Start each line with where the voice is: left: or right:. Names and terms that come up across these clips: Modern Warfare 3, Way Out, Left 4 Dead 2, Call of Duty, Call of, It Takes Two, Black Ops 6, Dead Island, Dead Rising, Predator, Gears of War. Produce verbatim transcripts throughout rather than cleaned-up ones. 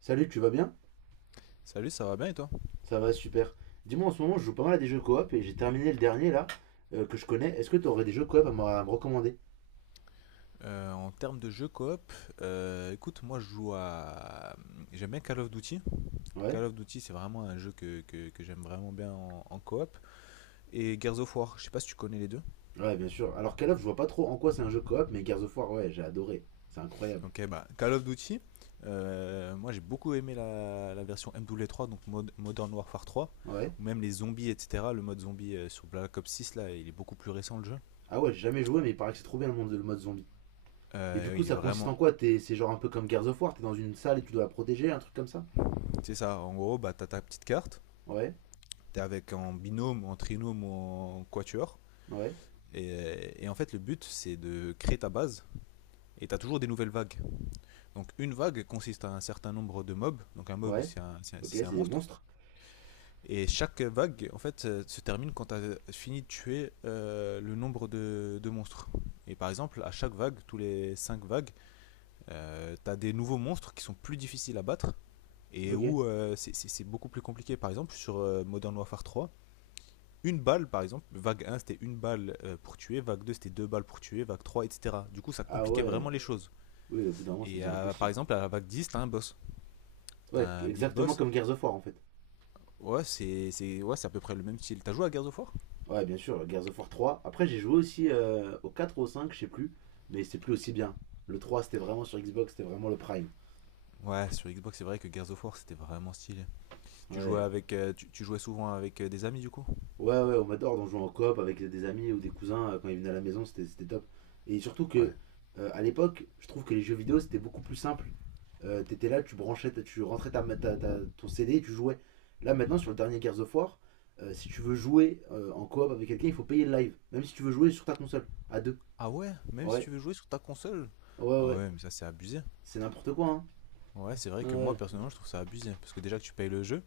right: Salut, tu vas bien?
left: Salut, ça va bien et toi?
right: Ça va, super. Dis-moi, en ce moment, je joue pas mal à des jeux coop et j'ai terminé le dernier là, euh, que je connais. Est-ce que tu aurais des jeux coop à me, à me recommander?
left: Euh, en termes de jeux coop, euh, écoute, moi je joue à... J'aime bien Call of Duty.
right: Ouais?
left: Call of Duty, c'est vraiment un jeu que, que- que j'aime vraiment bien en, en coop. Et Gears of War, je sais pas si tu connais les deux.
right: Ouais, bien sûr. Alors, Call of, je vois pas trop en quoi c'est un jeu coop, mais Gears of War, ouais, j'ai adoré. C'est incroyable.
left: Ok, bah Call of Duty, euh, moi j'ai beaucoup aimé la, la version M W trois, donc Mod- Modern Warfare trois,
right: Ouais?
left: ou même les zombies, et cetera. Le mode zombie euh, sur Black Ops six, là, il est beaucoup plus récent le jeu.
right: Ah ouais, j'ai jamais joué, mais il paraît que c'est trop bien le monde, le mode zombie. Et du
left: Euh,
right: coup,
left: il est
right: ça consiste
left: vraiment...
right: en quoi? T'es, c'est genre un peu comme Gears of War, t'es dans une salle et tu dois la protéger, un truc comme ça?
left: C'est ça, en gros, bah t'as ta petite carte,
right: Ouais?
left: t'es avec en binôme, en trinôme ou en quatuor.
right: Ouais?
left: Et, euh, et en fait, le but, c'est de créer ta base. Et tu as toujours des nouvelles vagues. Donc, une vague consiste à un certain nombre de mobs. Donc, un mob,
right: Ouais?
left: c'est un,
right: Ok,
left: c'est un-
right: c'est des
left: monstre.
right: monstres?
left: Et chaque vague, en fait, euh, se termine quand tu as fini de tuer euh, le nombre de, de monstres. Et par exemple, à chaque vague, tous les cinq vagues, euh, tu as des nouveaux monstres qui sont plus difficiles à battre et
right: Ok.
left: où euh, c'est- beaucoup plus compliqué. Par exemple, sur euh, Modern Warfare trois, une balle, par exemple, vague un c'était une balle euh, pour tuer, vague deux c'était deux balles pour tuer, vague trois, et cetera. Du coup, ça
right: Ah
left: compliquait vraiment
right: ouais.
left: les choses.
right: Oui, au bout d'un moment, ça
left: Et
right: devient
left: euh, par
right: impossible, quoi.
left: exemple, à la vague dix t'as un boss,
right: Ouais,
left: t'as un big
right: exactement
left: boss.
right: comme Gears of War en fait.
left: Ouais, c'est c'est- ouais, c'est à peu près le même style. T'as joué à Gears of War?
right: Ouais, bien sûr, Gears of War trois. Après, j'ai joué aussi euh, au quatre ou au cinq, je sais plus, mais c'est plus aussi bien. Le trois, c'était vraiment sur Xbox, c'était vraiment le prime.
left: Ouais, sur Xbox, c'est vrai que Gears of War c'était vraiment stylé. Tu jouais,
right: Ouais.
left: avec, euh, tu, tu jouais souvent avec euh, des amis du coup.
right: Ouais, ouais, on adore d'en jouer en coop avec des amis ou des cousins euh, quand ils venaient à la maison, c'était c'était top. Et surtout
left: Ouais.
right: que, euh, à l'époque, je trouve que les jeux vidéo, c'était beaucoup plus simple. Euh, t'étais là, tu branchais, ta- tu rentrais ta, ma- ta- ta- ton C D et tu jouais. Là, maintenant, sur le dernier Gears of War, euh, si tu veux jouer euh, en coop avec quelqu'un, il faut payer le live. Même si tu veux jouer sur ta console, à deux.
left: Ah ouais, même si
right: Ouais,
left: tu veux jouer sur ta console.
right: ouais,
left: Ah
right: ouais.
left: ouais, mais ça c'est abusé.
right: C'est n'importe quoi, hein.
left: Ouais, c'est vrai
right: Ouais.
left: que moi
right: Ouais.
left: personnellement je trouve ça abusé parce que déjà que tu payes le jeu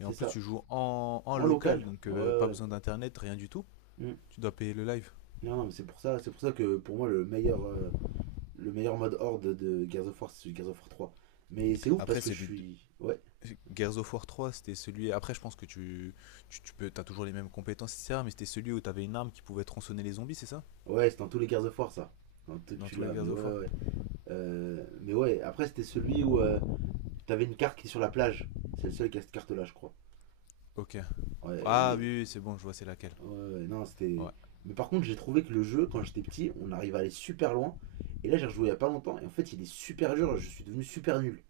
left: et en plus tu
right: ça.
left: joues en, en
right: En
left: local
right: local.
left: donc
right: Ouais,
left: euh,
right: ouais.
left: pas
right: Ouais.
left: besoin d'internet, rien du tout.
right: Mm.
left: Tu dois payer le live.
right: Non, non, mais c'est pour ça, c'est pour ça que pour moi le meilleur, euh, le meilleur mode horde de Gears of War, c'est Gears of War trois. Mais c'est ouf
left: Après,
right: parce que je
left: celui de
right: suis. Ouais.
left: Gears of War trois, c'était celui. Après, je pense que tu, tu, tu peux, t'as toujours les mêmes compétences, et cetera. Mais c'était celui où t'avais une arme qui pouvait tronçonner les zombies, c'est ça?
right: Ouais, c'est dans tous les Gears of War ça. Dans tout que
left: Dans
right: tu
left: tous les
right: l'as, mais
left: Gears of
right: ouais,
left: War.
right: ouais. Euh, mais ouais, après c'était celui où euh, t'avais une carte qui est sur la plage. C'est le seul qui a cette carte-là, je crois.
left: Ok.
right: Ouais, il
left: Ah
right: est-
left: oui, oui, c'est bon, je vois c'est laquelle.
right: ouais, ouais, non,
left: Ouais.
right: c'était. Mais par contre, j'ai trouvé que le jeu, quand j'étais petit, on arrivait à aller super loin. Et là, j'ai rejoué il y a pas longtemps, et en fait, il est super dur, je suis devenu super nul.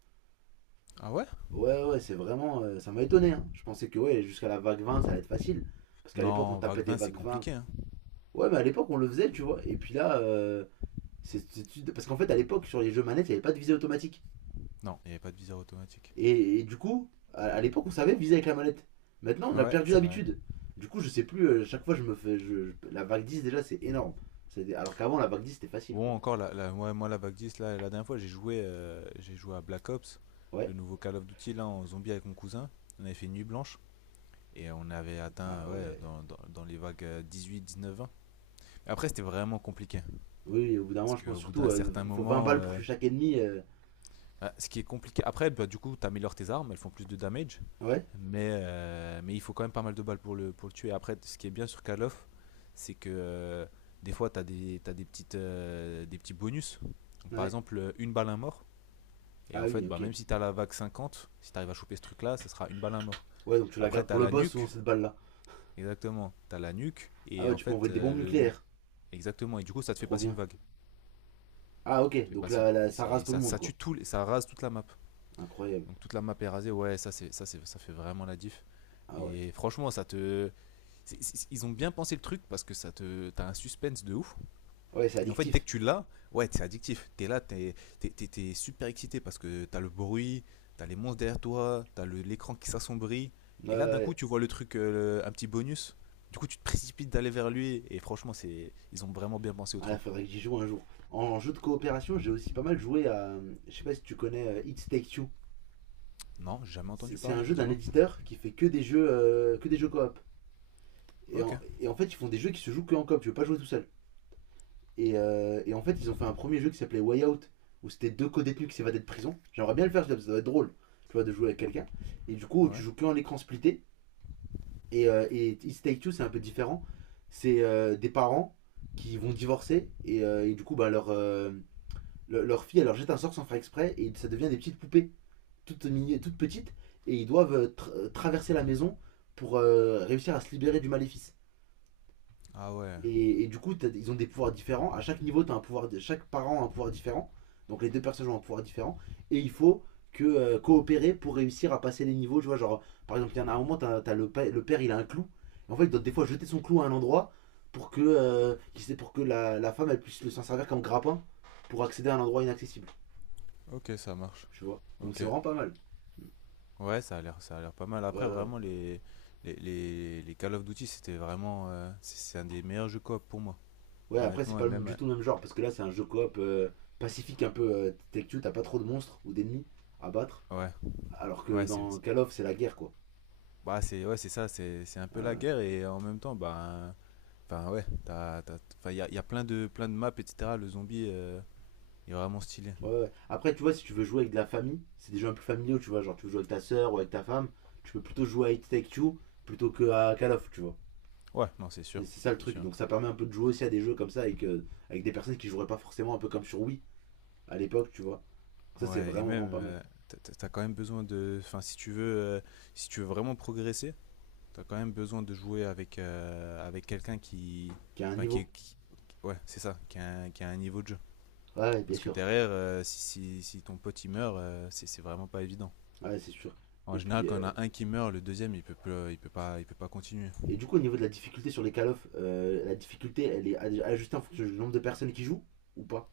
left: Ah ouais.
right: Ouais, ouais, c'est vraiment. Euh, ça m'a étonné, hein. Je pensais que ouais, jusqu'à la vague vingt ça allait être facile. Parce qu'à l'époque, on
left: Non,
right: tapait
left: Vague
right: des
left: vingt, c'est
right: vagues vingt.
left: compliqué. Hein.
right: Ouais, mais à l'époque, on le faisait, tu vois. Et puis là, euh, c'est, c'est- parce qu'en fait, à l'époque, sur les jeux manettes, il n'y avait pas de visée automatique.
left: Non, il n'y avait pas de viseur automatique.
right: Et, et du coup, à, à l'époque, on savait viser avec la manette. Maintenant, on a
left: Ouais,
right: perdu
left: c'est vrai.
right: l'habitude. Du coup, je sais plus, euh, chaque fois, je me fais. Je- je- la vague dix déjà, c'est énorme. C'est- alors qu'avant, la vague dix c'était facile,
left: Bon,
right: quoi.
left: encore, la, la- ouais, moi, la Vague dix, là, la dernière fois, j'ai joué, euh, j'ai joué à Black Ops, le
right: Ouais.
left: nouveau Call of Duty, là, en zombie avec mon cousin. On avait fait une nuit blanche. Et on avait
right: Ah
left: atteint, ouais,
right: ouais.
left: dans, dans, dans les vagues dix-huit, dix-neuf, vingt. Après, c'était vraiment compliqué.
right: Oui, oui, au bout d'un
left: Parce
right: moment, je pense
left: qu'au bout
right: surtout,
left: d'un
right: euh,
left: certain
right: il faut vingt
left: moment,
right: balles pour
left: euh,
right: tuer chaque ennemi. euh.
left: bah, ce qui est compliqué. Après, bah, du coup, tu améliores tes armes, elles font plus de damage.
right: Ouais,
left: Mais, euh, mais il faut quand même pas mal de balles pour le, pour le tuer. Après, ce qui est bien sur Call of, c'est que euh, des fois, tu as, des, t'as des, petites, euh, des petits bonus. Donc, par
right: ouais.
left: exemple, euh, une balle, un mort. Et
right: Ah
left: en
right: oui,
left: fait, bah,
right: ok.
left: même si tu as la vague cinquante, si tu arrives à choper ce truc-là, ce sera une balle, un mort.
right: Ouais, donc tu la
left: Après,
right: gardes
left: tu
right: pour
left: as
right: le
left: la
right: boss souvent
left: nuque.
right: cette balle là.
left: Exactement, t'as la nuque.
right: Ah
left: Et
right: ouais,
left: en
right: tu peux
left: fait,
right: envoyer des
left: euh,
right: bombes
left: le,
right: nucléaires.
left: Exactement, et du coup ça te fait
right: Trop
left: passer une
right: bien.
left: vague.
right: Ah
left: Ça te
right: ok,
left: fait
right: donc
left: passer-
right: là, là, ça rase
left: c'est-
right: tout le
left: ça,
right: monde
left: ça
right: quoi.
left: tue tout, ça rase toute la map.
right: Incroyable.
left: Donc toute la map est rasée, ouais, ça, c'est, ça, c'est, ça fait vraiment la diff.
right: Ah ouais.
left: Et franchement, ça te. C'est- c'est- ils ont bien pensé le truc parce que ça te. T'as un suspense de ouf.
right: Ouais, c'est
left: Et en fait, dès que
right: addictif.
left: tu l'as, ouais, t'es addictif. T'es là, t'es, t'es, t'es- t'es super excité parce que t'as le bruit, t'as les monstres derrière toi, t'as le- l'écran qui s'assombrit.
right: Ouais, ouais.
left: Et là, d'un coup,
right: Ouais.
left: tu vois le truc, euh, le- un petit bonus. Du coup, tu te précipites d'aller vers lui. Et franchement, c'est, ils ont vraiment bien pensé au
right: Ah,
left: truc.
right: faudrait que j'y joue un jour. En jeu de coopération, j'ai aussi pas mal joué à. Je sais pas si tu connais euh, It Takes Two.
left: Non, jamais
right: C'est
left: entendu
right: c'est un
left: parler,
right: jeu d'un
left: dis-moi.
right: éditeur qui fait que des jeux, euh, que des jeux coop. Et
left: Ok.
right: en, et en fait, ils font des jeux qui se jouent que en coop. Tu veux pas jouer tout seul. Et, euh, et en fait, ils ont fait un premier jeu qui s'appelait Way Out, où c'était deux co-détenus qui s'évadaient de prison. J'aimerais bien le faire, ça doit être drôle, tu vois, de jouer avec quelqu'un. Et du coup, tu
left: Ouais.
right: joues que en écran splitté. Et, euh, et It's Take Two, c'est un peu différent. C'est euh, des parents qui vont divorcer, et, euh, et du coup, bah, leur, euh, le- leur fille, elle leur jette un sort sans faire exprès, et ça devient des petites poupées, toutes, mini- toutes petites, et ils doivent euh, tra- traverser la maison pour euh, réussir à se libérer du maléfice.
left: Ah ouais,
right: Et, et du coup, t'as- ils ont des pouvoirs différents. À chaque niveau, t'as un pouvoir, di- chaque parent a un pouvoir différent. Donc les deux personnages ont un pouvoir différent. Et il faut que euh, coopérer pour réussir à passer les niveaux. Tu vois, genre, par exemple, il y en a un moment, t'as, t'as le, pa- le père, il a un clou. Et en fait, il doit des fois jeter son clou à un endroit pour que, euh, qu'il sait- pour que la, la femme, elle puisse le s'en servir comme grappin pour accéder à un endroit inaccessible.
left: ok, ça marche.
right: Tu vois. Donc
left: Ok.
right: c'est vraiment pas mal.
left: Ouais, ça a l'air, ça a l'air pas mal.
right: Ouais,
left: Après,
right: ouais. Ouais,
left: vraiment, les, les, les, les Call of Duty, c'était vraiment. euh, c'est c'est un des meilleurs jeux coop pour moi,
right: ouais, après, c'est
left: honnêtement. Et
right: pas le-
left: même. euh,
right: du tout le même genre. Parce que là, c'est un jeu coop euh, pacifique un peu euh, tech-tu. T'as pas trop de monstres ou d'ennemis à battre.
left: Ouais,
right: Alors que
left: ouais, c'est.
right: dans
left: c'est-
right: Call of, c'est la guerre, quoi.
left: Bah, c'est ouais, c'est ça, c'est c'est un peu la
right: Euh,
left: guerre et en même temps, bah. Enfin, ouais, t'as, t'as, enfin, il y a, il y a plein de, plein de maps, et cetera. Le zombie euh, il est vraiment stylé.
right: ouais, ouais. Après, tu vois, si tu veux jouer avec de la famille, c'est des jeux un peu familiaux, tu vois. Genre, tu veux jouer avec ta soeur ou avec ta femme, tu peux plutôt jouer à It Take Two plutôt que à Call of, tu vois.
left: Ouais, non, c'est
right: C'est
left: sûr,
right: c'est ça le
left: c'est
right: truc.
left: sûr.
right: Donc, ça permet un peu de jouer aussi à des jeux comme ça avec, euh, avec des personnes qui joueraient pas forcément un peu comme sur Wii à l'époque, tu vois. Donc, ça, c'est
left: Ouais, et
right: vraiment,
left: même,
right: vraiment pas mal.
left: euh, t'as t'as- t'as quand même besoin de. Enfin, si tu veux, euh, si tu veux vraiment progresser. T'as quand même besoin de jouer avec, euh, avec quelqu'un qui.
right: Qui a un
left: Enfin, qui, est-
right: niveau.
left: qui- Ouais, c'est ça, qui a, un, qui a un niveau de jeu.
right: Ouais, ouais, bien
left: Parce que
right: sûr.
left: derrière, euh, si, si, si ton pote il meurt, euh, c'est c'est vraiment pas évident.
right: Ouais, c'est sûr.
left: En
right: Et
left: général,
right: puis,
left: quand on
right: euh,
left: a un qui meurt, le deuxième il peut, plus- il peut, pas, il peut pas continuer.
right: et du coup, au niveau de la difficulté sur les Call of, euh, la difficulté, elle est ad- ajustée en fonction du nombre de personnes qui jouent ou pas.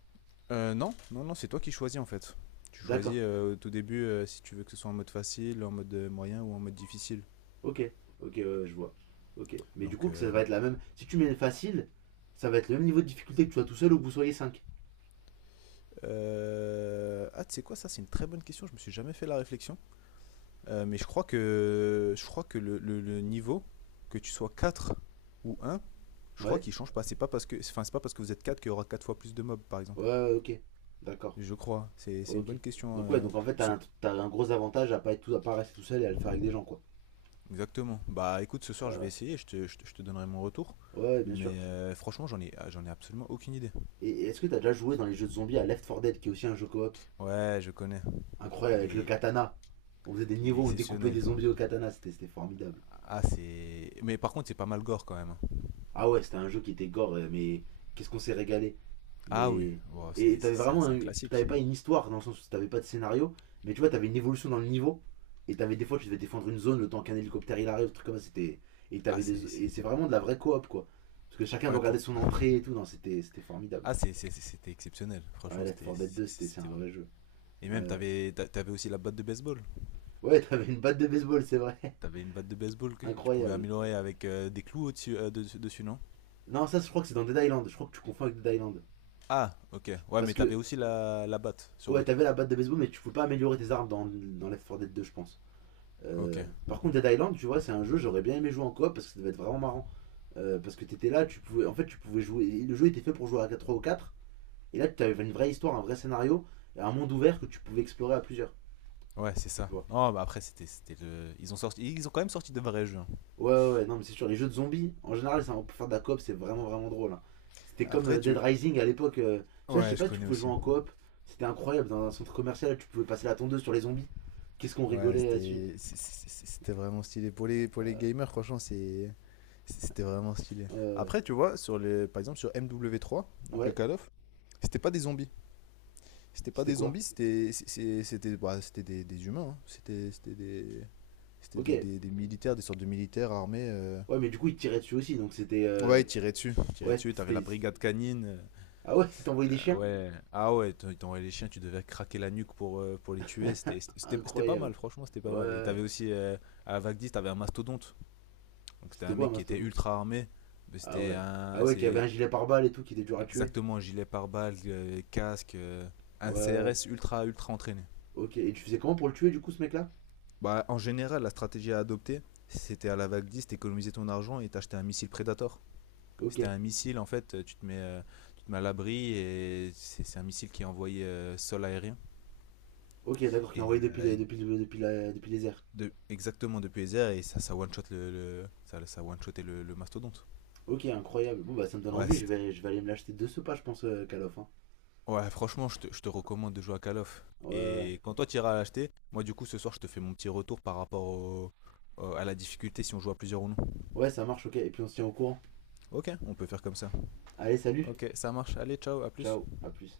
left: Euh, non, non, non, c'est toi qui choisis en fait. Tu
right: D'accord.
left: choisis euh, au tout début euh, si tu veux que ce soit en mode facile, en mode euh, moyen ou en mode difficile.
right: Ok, ok, ouais, ouais, je vois. Ok. Mais du
left: Donc,
right: coup, que ça
left: euh,
right: va
left: mais-
right: être la même. Si tu mets facile, ça va être le même niveau de difficulté que tu sois tout seul ou que vous soyez cinq.
left: Euh, ah, tu sais quoi, ça c'est une très bonne question, je me suis jamais fait la réflexion. Euh, mais je crois que, je crois que le, le- le niveau, que tu sois quatre ou un, je crois
right: Ouais?
left: qu'il change pas. C'est pas parce que, enfin, c'est pas parce que vous êtes quatre qu'il y aura quatre fois plus de mobs, par exemple.
right: Ouais, ouais, ok. D'accord.
left: Je crois. C'est c'est une
right: Ok.
left: bonne question.
right: Donc, ouais,
left: euh,
right: donc en fait, t'as
left: ce-
right: un, t'as un gros avantage à pas être tout, à pas rester tout seul et à le faire avec des gens, quoi.
left: Exactement. Bah écoute, ce
right: Ouais,
left: soir je vais
right: ouais,
left: essayer, je te, je te- je te donnerai mon retour.
right: ouais, bien sûr.
left: Mais euh, franchement, j'en ai, ah, j'en ai absolument aucune idée.
right: Et, et est-ce que t'as déjà joué dans les jeux de zombies à Left four Dead, qui est aussi un jeu coop
left: Ouais, je connais.
right: incroyable
left: Il
right: avec le
left: est,
right: katana? On faisait des
left: il est
right: niveaux, on découpait
left: exceptionnel.
right: des zombies au katana, c'était c'était formidable.
left: Ah, c'est. Mais par contre, c'est pas mal gore quand même.
right: Ah ouais, c'était un jeu qui était gore, euh, mais qu'est-ce qu'on s'est régalé.
left: Ah oui,
right: Mais.
left: Wow,
right: Et
left: c'est c'est-
right: t'avais
left: c'est un,
right: vraiment.
left: c'est un
right: un- T'avais
left: classique.
right: pas une histoire dans le sens où t'avais pas de scénario, mais tu vois, t'avais une évolution dans le niveau. Et t'avais des fois, tu devais défendre une zone le temps qu'un hélicoptère il arrive, truc comme ça. C'était. Et
left: Ah,
right: t'avais des.
left: c'est. c'est-
right: Et c'est vraiment de la vraie coop quoi. Parce que chacun
left: Ouais,
right: doit garder
left: pour.
right: son entrée et tout. Non, c'était c'était formidable.
left: Ah, c'est- c'est- c'était exceptionnel.
right: Ouais,
left: Franchement,
right: Left
left: c'était
right: four Dead
left: c'est-
right: deux, c'était c'est
left: c'était
right: un
left: vrai.
right: vrai jeu.
left: Et même,
right: Ouais,
left: t'avais t'a- t'avais aussi la batte de baseball.
right: ouais t'avais une batte de baseball, c'est vrai.
left: T'avais une batte de baseball que tu pouvais
right: Incroyable.
left: améliorer avec euh, des clous au-dessus, euh, de- dessus, non?
right: Non, ça, je crois que c'est dans Dead Island. Je crois que tu confonds avec Dead Island.
left: Ah, ok. Ouais,
right: Parce
left: mais t'avais
right: que,
left: aussi la, la batte sur
right: ouais,
left: l'autre.
right: t'avais la batte de baseball, mais tu pouvais pas améliorer tes armes dans, dans Left quatre Dead deux, je pense.
left: Ok.
right: Euh, par contre, Dead Island, tu vois, c'est un jeu, j'aurais bien aimé jouer en coop parce que ça devait être vraiment marrant. Euh, parce que t'étais là, tu pouvais, en fait, tu pouvais jouer. Le jeu était fait pour jouer à trois ou quatre. Et là, tu avais une vraie histoire, un vrai scénario et un monde ouvert que tu pouvais explorer à plusieurs.
left: Ouais, c'est ça.
right: Tu vois.
left: Non, bah après, c'était c'était le. Ils ont sorti. Ils ont quand même sorti de vrais jeux. Hein.
right: Ouais, ouais, ouais, non, mais c'est sûr. Les jeux de zombies, en général, ça, pour faire de la coop, c'est vraiment, vraiment drôle, hein. C'était comme
left: Après,
right: euh, Dead
left: tu.
right: Rising à l'époque. Euh, tu vois, je sais
left: Ouais, je
right: pas si tu
left: connais
right: pouvais jouer
left: aussi.
right: en coop. C'était incroyable. Dans un centre commercial, là, tu pouvais passer la tondeuse sur les zombies. Qu'est-ce qu'on
left: Ouais,
right: rigolait là-dessus.
left: c'était c'est- c'est- c'est- c'était vraiment stylé. Pour les, pour les
right: Euh,
left: gamers, franchement, c'est- c'était vraiment stylé.
right: ouais,
left: Après, tu vois, sur les. Par exemple, sur M W trois,
right: ouais.
left: donc le
right: Ouais,
left: Call of, c'était pas des zombies. C'était pas
right: c'était
left: des
right: quoi?
left: zombies, c'était c'est- c'était bah, c'était des, des humains. Hein. C'était c'était des C'était
right: Ok.
left: des, des- des militaires, des sortes de militaires armés. euh.
right: Ouais, mais du coup, il te tirait dessus aussi, donc c'était.
left: Ouais,
right: euh,
left: ils tiraient dessus, ils tiraient
right: Ouais,
left: dessus. T'avais la
right: c'était.
left: brigade canine. euh,
right: Ah ouais, il t'envoyait des
left: la-
right: chiens?
left: ouais, ah ouais, t'en- t'envoyais les chiens, tu devais craquer la nuque pour euh, pour les tuer. C'était c'était c'était pas
right: Incroyable.
left: mal, franchement, c'était pas mal. Et
right: Ouais.
left: t'avais aussi euh, à Vagdis, t'avais un mastodonte. Donc c'était
right: C'était
left: un
right: quoi un
left: mec qui était
right: mastodonte?
left: ultra armé, mais
right: Ah
left: c'était
right: ouais. Ah
left: un
right: ouais, qui avait
left: c'est
right: un gilet pare-balles et tout, qui était dur à tuer.
left: exactement un gilet pare-balles, euh, casque, euh, un
right: Ouais.
left: C R S ultra ultra entraîné.
right: Ok. Et tu faisais comment pour le tuer, du coup, ce mec-là?
left: Bah, en général, la stratégie à adopter, c'était à la vague dix, t'économisais ton argent et t'achetais un missile Predator.
right: Ok.
left: C'était un missile, en fait, tu te mets, euh, tu te mets à l'abri et c'est c'est un missile qui est envoyé euh, sol-aérien.
right: Ok, d'accord, qui
left: Et,
right: envoyait depuis,
left: euh,
right: le-
left: et
right: depuis, le- depuis, la- depuis les airs.
left: de- exactement depuis les airs et ça, ça one-shot le, le- ça, ça one-shotait le, le mastodonte.
right: Ok, incroyable. Bon, bah, ça me donne
left: Ouais,
right: envie, je
left: c'était-
right: vais, je vais aller me l'acheter de ce pas, je pense, euh, Call of, hein.
left: ouais franchement, je te, je te recommande de jouer à Call of.
right: Ouais, ouais.
left: Et quand toi tu iras l'acheter, moi du coup ce soir je te fais mon petit retour par rapport au- au- à la difficulté si on joue à plusieurs ou non.
right: Ouais, ça marche, ok. Et puis, on se tient au courant.
left: Ok, on peut faire comme ça.
right: Allez, salut.
left: Ok, ça marche. Allez, ciao, à plus.
right: Ciao. À plus.